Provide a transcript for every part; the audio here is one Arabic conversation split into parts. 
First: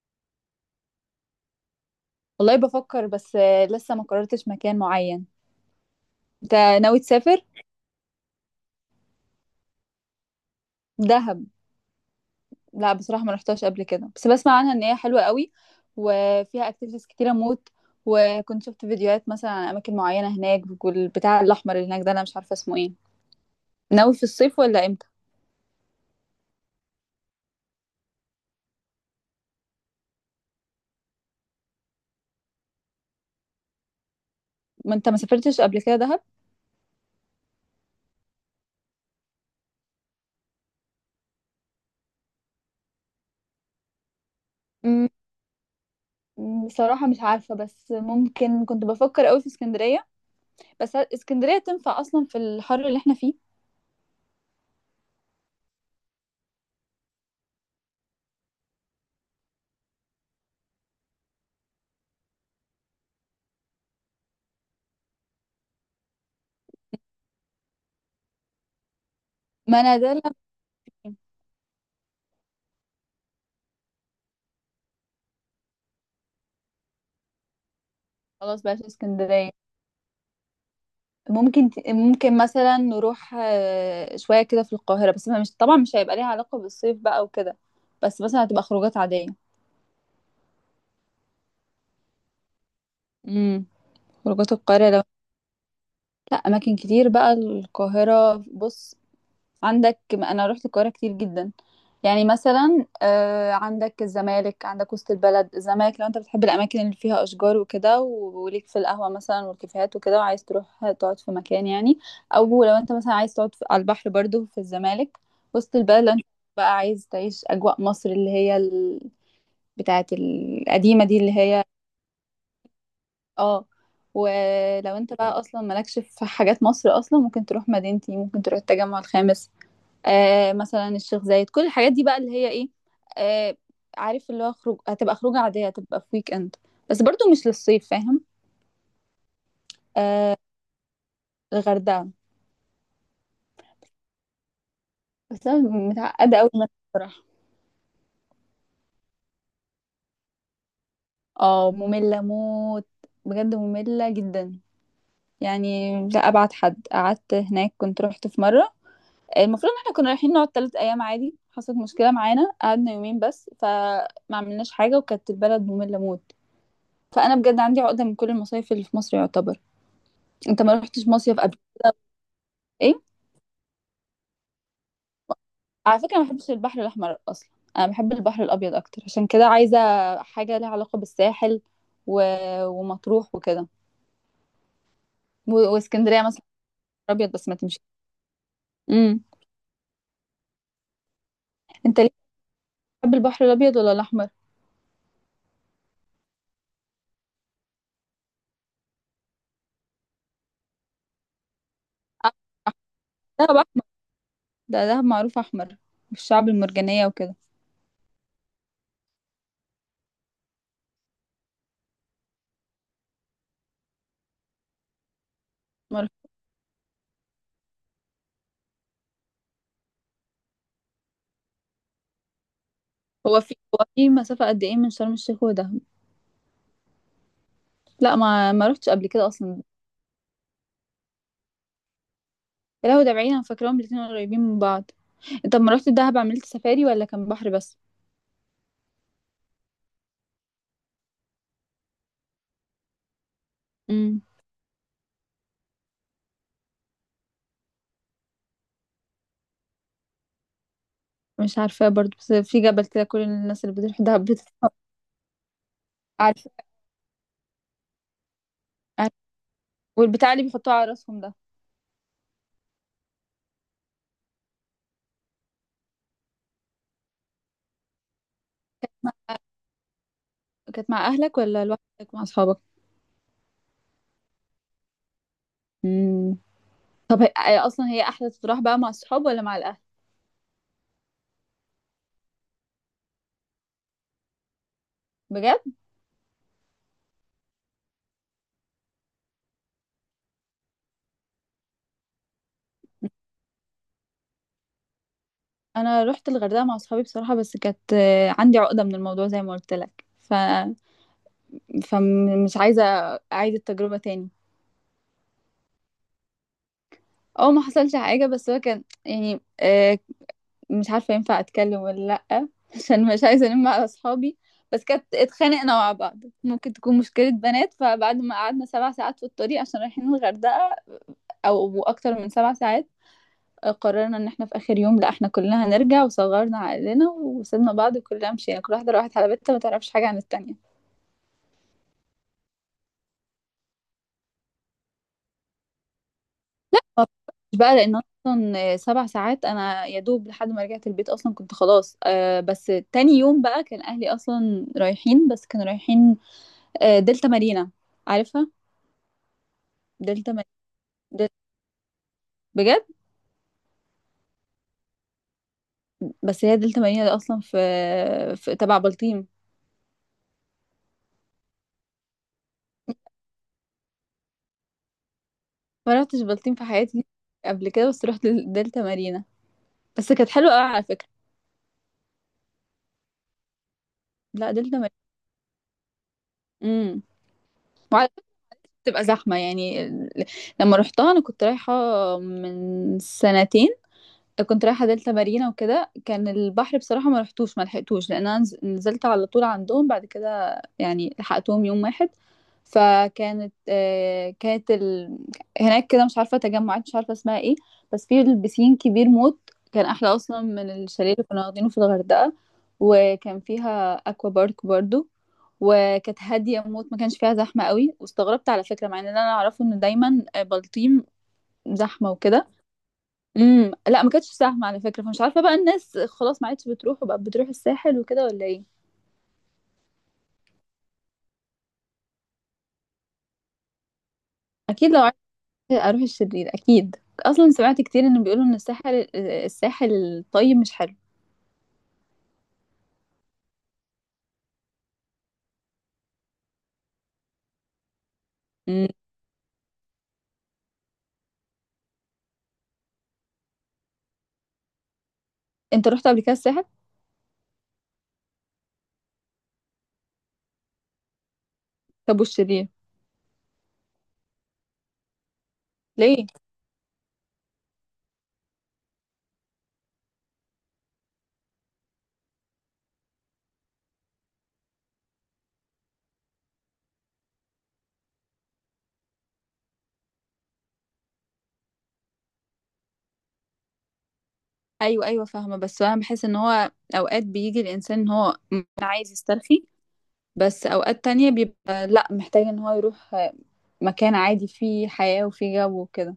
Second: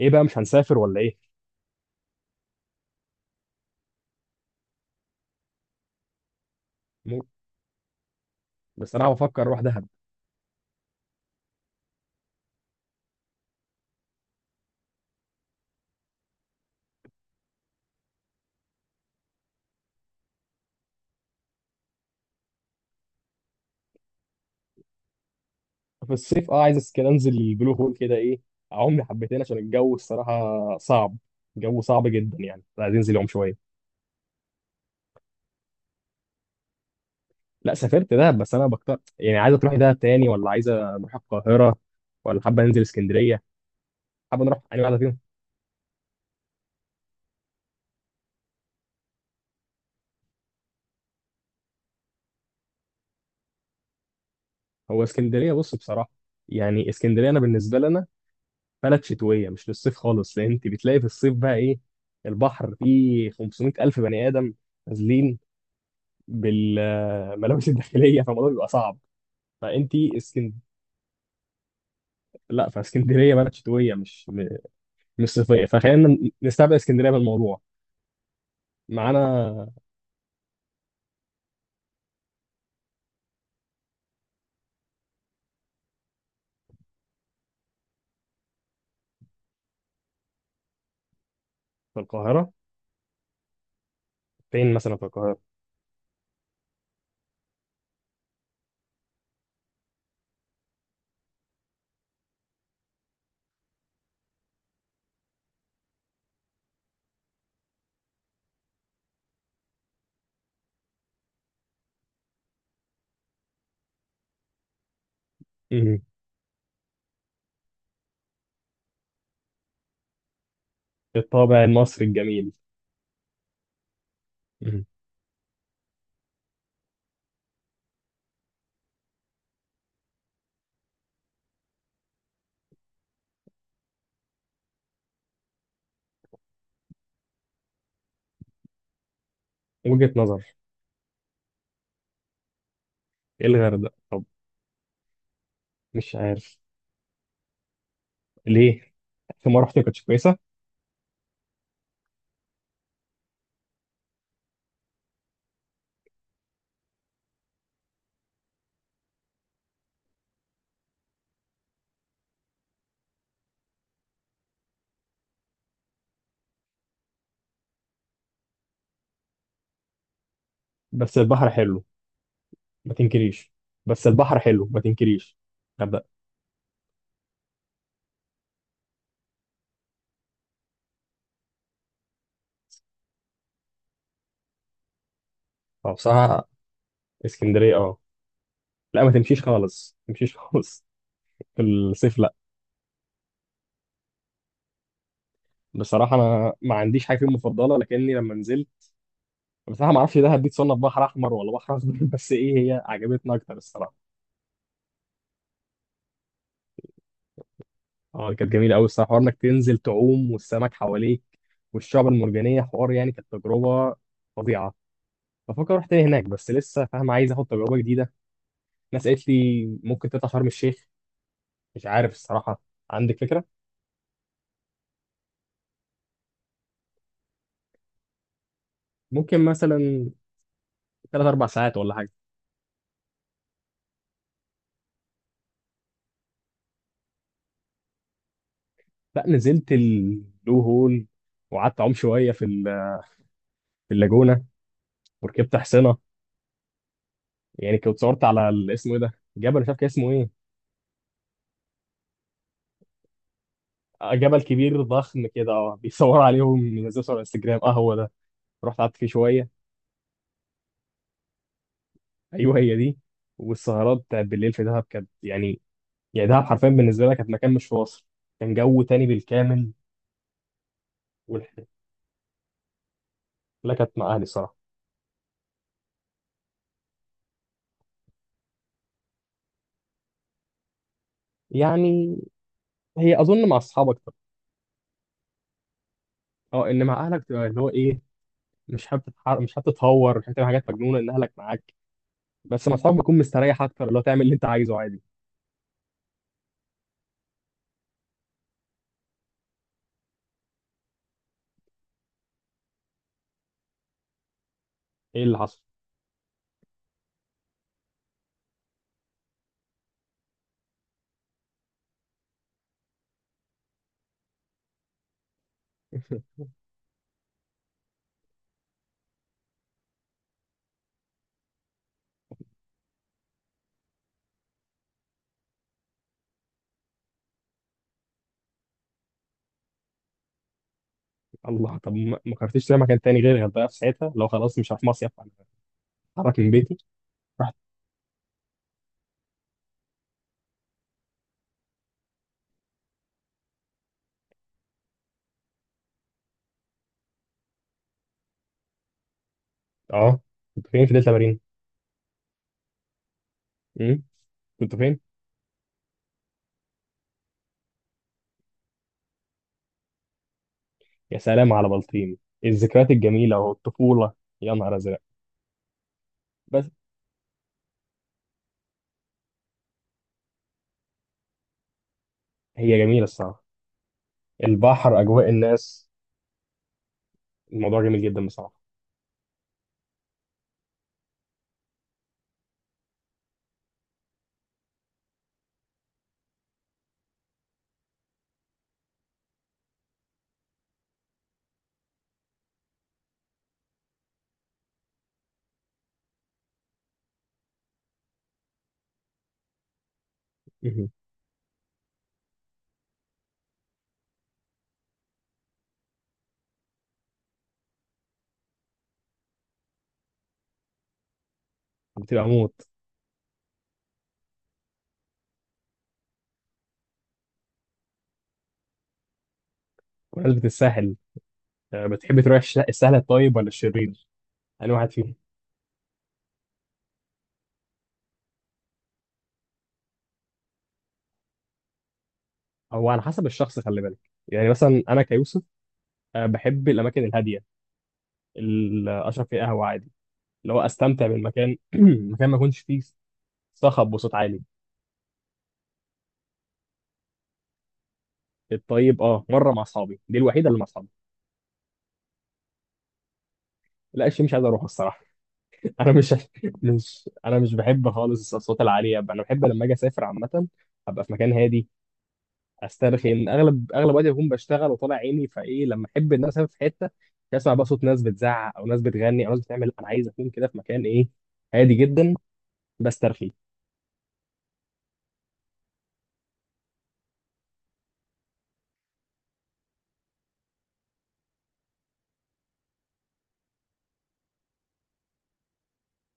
ايه بقى مش هنسافر ولا ايه؟ والله بفكر بس لسه ما قررتش مكان معين. انت ناوي مو- تسافر بس انا بفكر اروح دهب. دهب؟ لا بصراحة ما رحتهاش قبل كده، بس بسمع عنها ان هي حلوة قوي وفيها اكتيفيتيز كتيرة موت. وكنت شفت فيديوهات مثلا عن اماكن معينة هناك، والبتاع الاحمر اللي هناك ده انا مش عارفة اسمه ايه. ناوي في الصيف ولا امتى؟ في الصيف اه عايز كده انزل البلو هول كده ايه. اعوم لي حبتين عشان الجو الصراحه صعب. الجو صعب جدا، يعني عايز انزل يوم شويه. ما انت ما سافرتش قبل كده دهب؟ لا سافرت دهب، بس انا بكتر يعني عايزه تروحي دهب تاني ولا عايزه نروح القاهره؟ ولا حابه ننزل اسكندريه؟ حابه نروح انهي واحده مم، فيهم؟ بصراحة مش عارفة، بس ممكن كنت بفكر قوي في اسكندرية. بس اسكندرية تنفع اصلا في الحر اللي احنا فيه؟ هو اسكندريه بص بصراحه، يعني اسكندريه انا بالنسبه لنا بلد شتويه مش للصيف خالص، لان انت بتلاقي في الصيف بقى ايه؟ البحر فيه 500 الف بني ادم نازلين بالملابس الداخليه، فالموضوع بيبقى صعب. ما فانت انا ده اللي- اسكند أنا- لا، فاسكندريه بلد شتويه مش صيفيه، فخلينا نستبعد اسكندريه من الموضوع خلاص بقى اسكندرية. معانا. ممكن مثلا نروح شوية كده في القاهرة، بس ما مش طبعا مش هيبقى ليها علاقة بالصيف بقى وكده. بس مثلا هتبقى خروجات عادية. في القاهره. امم. خروجات فين القاهرة مثلا لو. في القاهره؟ لا أماكن كتير بقى القاهرة، بص. عندك، انا رحت القاهره كتير جدا. يعني مثلا عندك الزمالك، عندك وسط البلد. الزمالك لو انت بتحب الاماكن اللي فيها اشجار وكده وليك في القهوه مثلا والكافيهات وكده وعايز تروح تقعد في مكان يعني. او لو انت مثلا عايز على البحر برضو في الزمالك. وسط مم. البلد لو انت بقى عايز تعيش اجواء مصر اللي هي بتاعه القديمه دي اللي الطابع هي. المصري الجميل. اه. مم. ولو انت بقى اصلا مالكش في حاجات مصر اصلا، ممكن تروح مدينتي، ممكن تروح التجمع الخامس. مثلا الشيخ زايد، كل الحاجات دي بقى اللي هي ايه. آه. عارف اللي هو خروج، هتبقى خروجة عادية، هتبقى في ويك اند. بس برضو مش للصيف، فاهم. وجهه آه. نظر. الغردقة، ايه الغردقه طب؟ بس انا مش متعقدة قوي عارف. منها بصراحة. ليه؟ في ما رحت ما كانتش كويسه؟ اه، مملة موت. بجد مملة جدا. يعني لا، ابعد حد قعدت هناك كنت رحت في مرة. المفروض ان احنا كنا رايحين نقعد 3 ايام عادي، حصلت مشكلة معانا قعدنا يومين بس، فما عملناش حاجة وكانت البلد مملة موت. فانا بجد عندي عقدة من كل المصايف اللي في مصر يعتبر. انت ما رحتش بس مصيف البحر قبل؟ حلو، ما ايه. تنكريش. بس البحر حلو ما تنكريش. على فكرة غردقة. ما بحبش البحر الأحمر أصلا. أنا بحب البحر الأبيض أكتر، عشان كده عايزة حاجة ليها علاقة بالساحل و... ومطروح وكده هو واسكندرية مثلا. بصراحة أبيض بس ما اسكندرية تمشي. اه. لا ما امم. تمشيش خالص، ما تمشيش خالص. في أنت ليه الصيف لا. بتحب البحر الأبيض ولا الأحمر؟ بصراحة أنا ما عنديش حاجة فيهم مفضلة، لكني لما نزلت بصراحة ما أعرفش ده هديت صنف بحر أحمر ولا بحر أخضر آه، بس إيه هي عجبتنا دهب أكتر أحمر. الصراحة. ده دهب معروف أحمر، والشعب المرجانية وكده. اه كانت جميلة أوي الصراحة، حوار إنك تنزل تعوم والسمك حواليك والشعب المرجانية، حوار يعني كانت تجربة فظيعة. بفكر أروح ما تاني هناك، رحت- بس لسه فاهم عايز آخد تجربة جديدة. ناس قالت لي ممكن تطلع شرم الشيخ، مش عارف الصراحة. عندك هو فكرة؟ في هو في مسافة قد إيه من شرم الشيخ ودهب؟ لا، ما رحتش قبل كده ممكن أصلا. مثلا 3 4 ساعات ولا حاجه. يا لهوي، ده بعيد، أنا فاكراهم الاتنين قريبين من بعض. أنت لما رحت دهب عملت سفاري ولا كان بحر بس؟ لا نزلت البلو هول، وقعدت اعوم شويه في في اللاجونه، وركبت حصنه. يعني كنت صورت على اسمه ايه ده، جبل مش عارف كان اسمه ايه. مش عارفة برضو، بس في جبل كده كل الناس اللي بتروح ده جبل بتتحط. كبير ضخم كده، اه بيصور عارفة. عليهم ينزلوا صور على انستجرام، اه هو ده. رحت قعدت فيه عارفة. شويه. والبتاع اللي بيحطوه على راسهم ده. ايوه هي دي. والسهرات بتاعت بالليل في دهب كانت يعني، يعني دهب حرفيا بالنسبه لي كانت مكان مش في مصر، كان جو تاني بالكامل. كانت مع أهلك والح- ولا لوحدك مع أصحابك؟ لا كانت مع اهلي الصراحه. مم. طب هي أصلا، هي أحلى تروح بقى مع الصحاب ولا مع الأهل؟ يعني هي اظن مع اصحابك. بجد؟ اه ان مع اهلك تبقى اللي هو ايه، مش حابب تتهور، مش حابب تعمل حاجات مجنونه الاهلك معاك. بس مع اصحابك بتكون مستريح اكتر، اللي هو تعمل اللي انت عايزه عادي. أنا رحت الغردقة مع أصحابي بصراحة، بس كانت عندي عقدة من الموضوع زي ما قلت لك فمش عايزة أعيد التجربة تاني. ايه اللي حصل؟ أو ما حصلش حاجة، بس هو كان يعني مش عارفة ينفع أتكلم ولا. لأ عشان مش عايزة ألم على أصحابي. بس كانت اتخانقنا مع بعض. ممكن تكون مشكلة بنات، فبعد ما قعدنا 7 ساعات في الطريق عشان رايحين الغردقة، أو أكتر من 7 ساعات، قررنا إن احنا في آخر يوم لأ، احنا كلنا هنرجع وصغرنا عقلنا وسيبنا بعض وكلنا مشينا، كل واحدة راحت على بيتها ما تعرفش حاجة عن التانية. الله، طب ما ما قررتش تروح مكان تاني غير الغردقه في ساعتها؟ لو خلاص مش هروح مصيف انا، اتحرك من بيتي، رحت. مش بقى، لان اصلا 7 ساعات انا يا دوب لحد ما رجعت البيت اصلا كنت خلاص بس تاني يوم بقى كان اهلي اصلا رايحين، بس كانوا رايحين دلتا مارينا. عارفها. اه دلتا مارينا. كنت فين في دلتا دل... مارين؟ بجد. امم كنت فين؟ بس هي دلتا مارينا دي اصلا في تبع بلطيم. يا سلام على بلطيم، الذكريات الجميله والطفوله، يا نهار ازرق. ما رحتش بلطيم في بس حياتي قبل كده، بس رحت دلتا مارينا. بس كانت حلوه قوي على فكره. هي جميله الصراحه، لا، دلتا مارينا. البحر، اجواء الناس، امم. الموضوع جميل وعلى فكره جدا بصراحه. بتبقى زحمه يعني لما رحتها انا كنت رايحه من سنتين. كنت رايحة دلتا مارينا وكده كان البحر، بصراحة ما رحتوش ما لحقتوش لأن أنا نزلت على طول عندهم، بعد كده يعني لحقتهم يوم واحد. فكانت آه، كانت ال... هناك كده، مش عارفة تجمعات مش عارفة اسمها ايه، بس في البسين كبير موت. كان أحلى أصلا من مهم. الشاليه اللي كنا واخدينه في الغردقة، وكان فيها أكوا بارك برضو. وكانت هادية موت، ما كانش فيها زحمة قوي، واستغربت على فكرة مع ان انا اعرفه ان دايما بلطيم زحمة بتبقى وكده. موت. امم. لا ما كانتش سهمة على فكرة، فمش عارفة بقى الناس خلاص ما عادش بتروح، وبقى بتروح الساحل وكده ولا ايه؟ بمناسبه الساحل، بتحب تروح السهل الطيب ولا الشرير؟ انا واحد اكيد، لو فيهم. عايزة اروح الشرير اكيد. اصلا سمعت كتير ان بيقولوا ان الساحل الطيب مش حلو. هو على حسب الشخص، خلي بالك. يعني مثلا انا كيوسف بحب الاماكن الهاديه، امم. اللي اشرب فيها قهوه عادي، اللي هو استمتع بالمكان مكان ما يكونش فيه صخب وصوت عالي. انت رحت قبل كده الساحل؟ الطيب اه مره مع اصحابي، دي الوحيده اللي مع اصحابي. طب والشرير؟ لا، الشيء مش عايز اروح الصراحه. انا مش، ليه؟ مش انا مش بحب خالص الاصوات العاليه. انا بحب لما اجي اسافر عامه ابقى في مكان هادي، استرخي. اغلب وقتي بكون بشتغل وطالع عيني، فايه لما احب ان انا اسافر في حته مش اسمع بقى صوت ناس بتزعق او ناس بتغني او ناس بتعمل. انا عايز اكون كده في مكان ايه؟ هادي جدا، بسترخي. ايوه ايوه فاهمة، بس انا بحس ان هو اوقات بيجي الانسان ان هو عايز يسترخي، بس اوقات تانية بيبقى لا، محتاج ان هو يروح مكان عادي فيه حياة وفيه جو وكده.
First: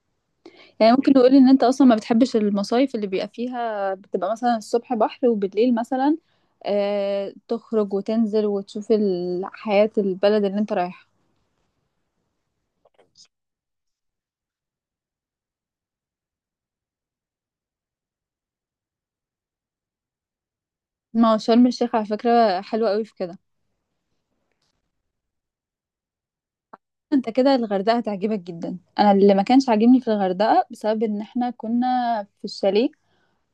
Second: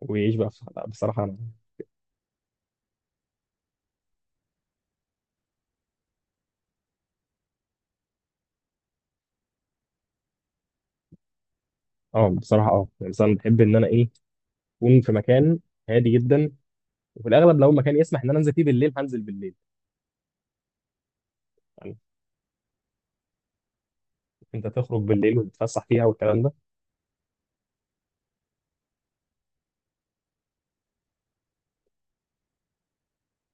لا، يعني ممكن بصراحه نقول ان انت اصلا ما بتحبش المصايف اللي بيبقى فيها بتبقى مثلا الصبح بحر وبالليل مثلا تخرج وتنزل وتشوف حياة البلد اللي انت رايحها. اه بصراحه، اه يعني مثلا بحب ان انا ايه، اكون في مكان هادي جدا. وفي الاغلب لو مكان يسمح ان انا انزل فيه بالليل هنزل بالليل. ما هو شرم الشيخ يعني على فكرة حلوة قوي في كده. انت تخرج بالليل وتتفسح فيها والكلام ده. انت كده الغردقة هتعجبك جدا. انا اللي ما كانش عاجبني في الغردقة بسبب ان احنا كنا في الشاليه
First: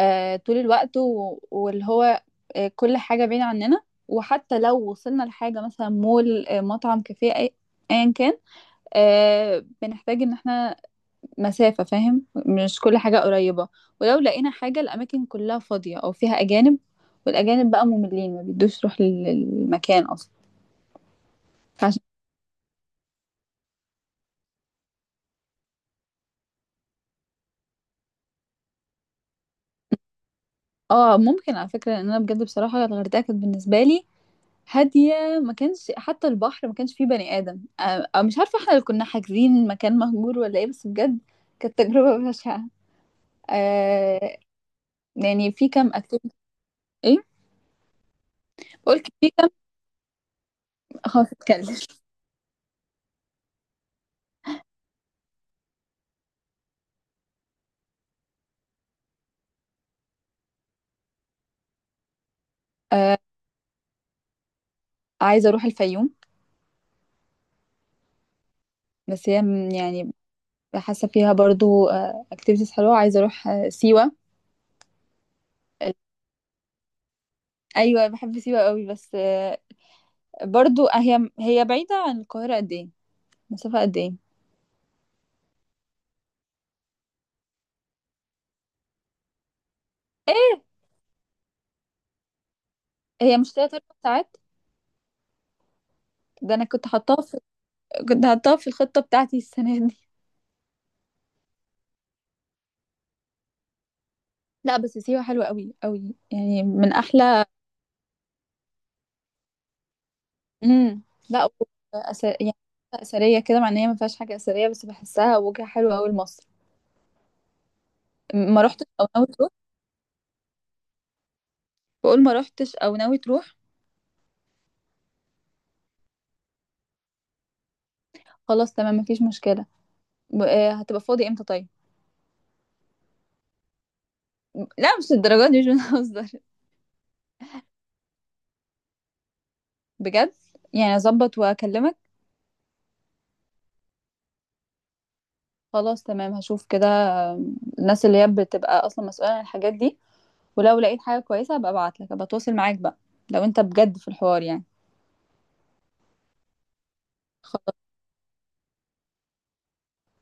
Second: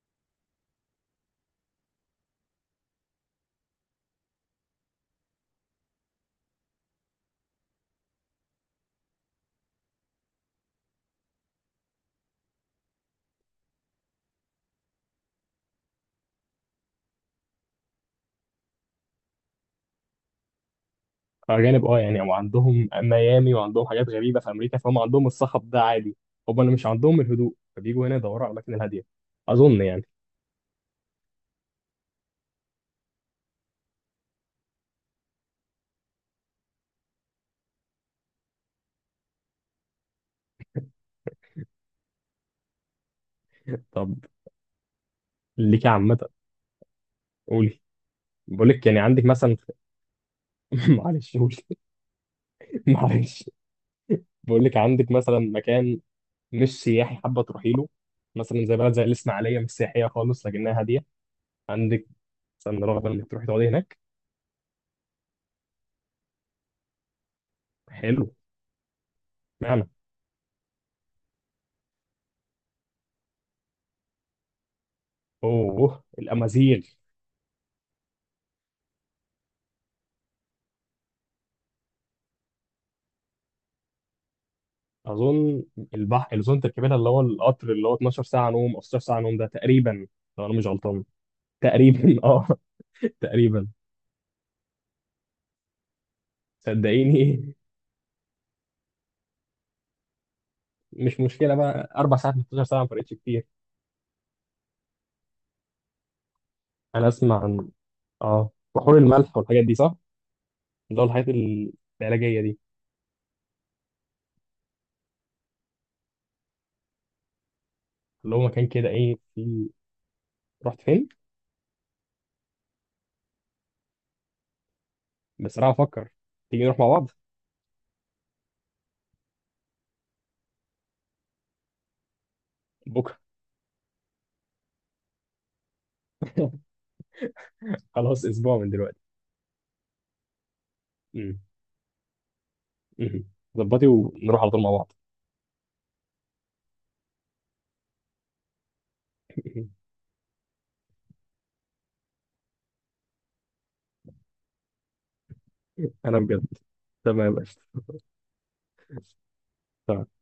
طول الوقت واللي هو كل حاجة بعيدة عننا. وحتى لو وصلنا لحاجة مثلا مول مطعم كافيه ايا كان، بنحتاج ان احنا مسافة، فاهم، مش كل حاجة قريبة. ولو لقينا حاجة، الأماكن كلها فاضية أو فيها أجانب. والأجانب بقى مملين ما بيدوش روح للمكان أصلا. الاجانب اه فعشان. يعني، وعندهم ميامي وعندهم حاجات غريبه في امريكا، فهم عندهم الصخب ده عادي. هم اللي مش عندهم الهدوء فبيجوا هنا يدوروا على الاماكن الهاديه، اظن يعني. اه ممكن على فكرة، لأن أنا بجد بصراحة الغردقة كانت بالنسبة لي هادية. ما كانش حتى البحر ما كانش فيه بني آدم مش عارفة احنا اللي كنا حاجزين مكان مهجور ولا ايه؟ بس بجد كانت تجربة بشعة. طب آه. يعني في ليكي كام عامه. اكتيفيتي؟ ايه. قولي. بقول لك يعني قلت عندك في كام. مثلا. خلاص، معلش قولي. اتكلم. معلش. بقول لك عندك مثلا مكان مش سياحي حابه تروحي له، مثلا زي بلد زي الاسماعيليه مش سياحيه خالص لكنها هاديه. عندك مثلا رغبه آه انك تروحي تقعدي هناك؟ عايزة اروح الفيوم. حلو. بس هي معنى. يعني حاسه فيها برضو اكتيفيتيز حلوه. عايزه اروح سيوه. اوه الامازيغ. ايوه بحب سيوه قوي، بس برضو هي بعيده عن القاهره قد ايه، مسافه قد ايه؟ اظن البحر الاظن تركبينها اللي هو القطر اللي هو 12 ساعه نوم او 16 ساعه نوم ده تقريبا. لو انا ايه. مش غلطان. تقريبا اه، هي مش تقريبا. تلات اربع ساعات؟ ده انا كنت حطاها في، صدقيني. كنت حطاها في الخطه بتاعتي السنه دي. مش مشكله بقى 4 ساعات من 12 ساعه، ما فرقتش كتير. لا بس سيوه حلوه قوي قوي يعني من انا اسمع احلى. عن اه بحور الملح والحاجات دي، صح؟ اللي امم. هو الحاجات لا. العلاجيه يعني دي، اثريه كده، مع ان هي ما فيهاش حاجه اثريه، بس بحسها وجهه حلوه قوي لمصر. اللي هو ما مكان رحتش كده او ايه ناوي تروح؟ في. رحت فين؟ بقول ما رحتش او ناوي تروح. بس انا هفكر. تيجي نروح مع بعض. خلاص تمام، مفيش مشكله. هتبقى فاضي امتى طيب؟ بكره؟ لا مش للدرجه دي، مش بنهزر خلاص، اسبوع من دلوقتي. بجد؟ يعني اظبط مم. واكلمك. مم. ظبطي ونروح على طول مع بعض. خلاص تمام، هشوف كده الناس اللي هي بتبقى اصلا مسؤوله عن الحاجات دي. ولو لقيت حاجه كويسه هبقى ابعت لك، هبقى اتواصل معاك بقى، لو انت بجد في الحوار يعني. انا بجد. تمام يا باشا. تمام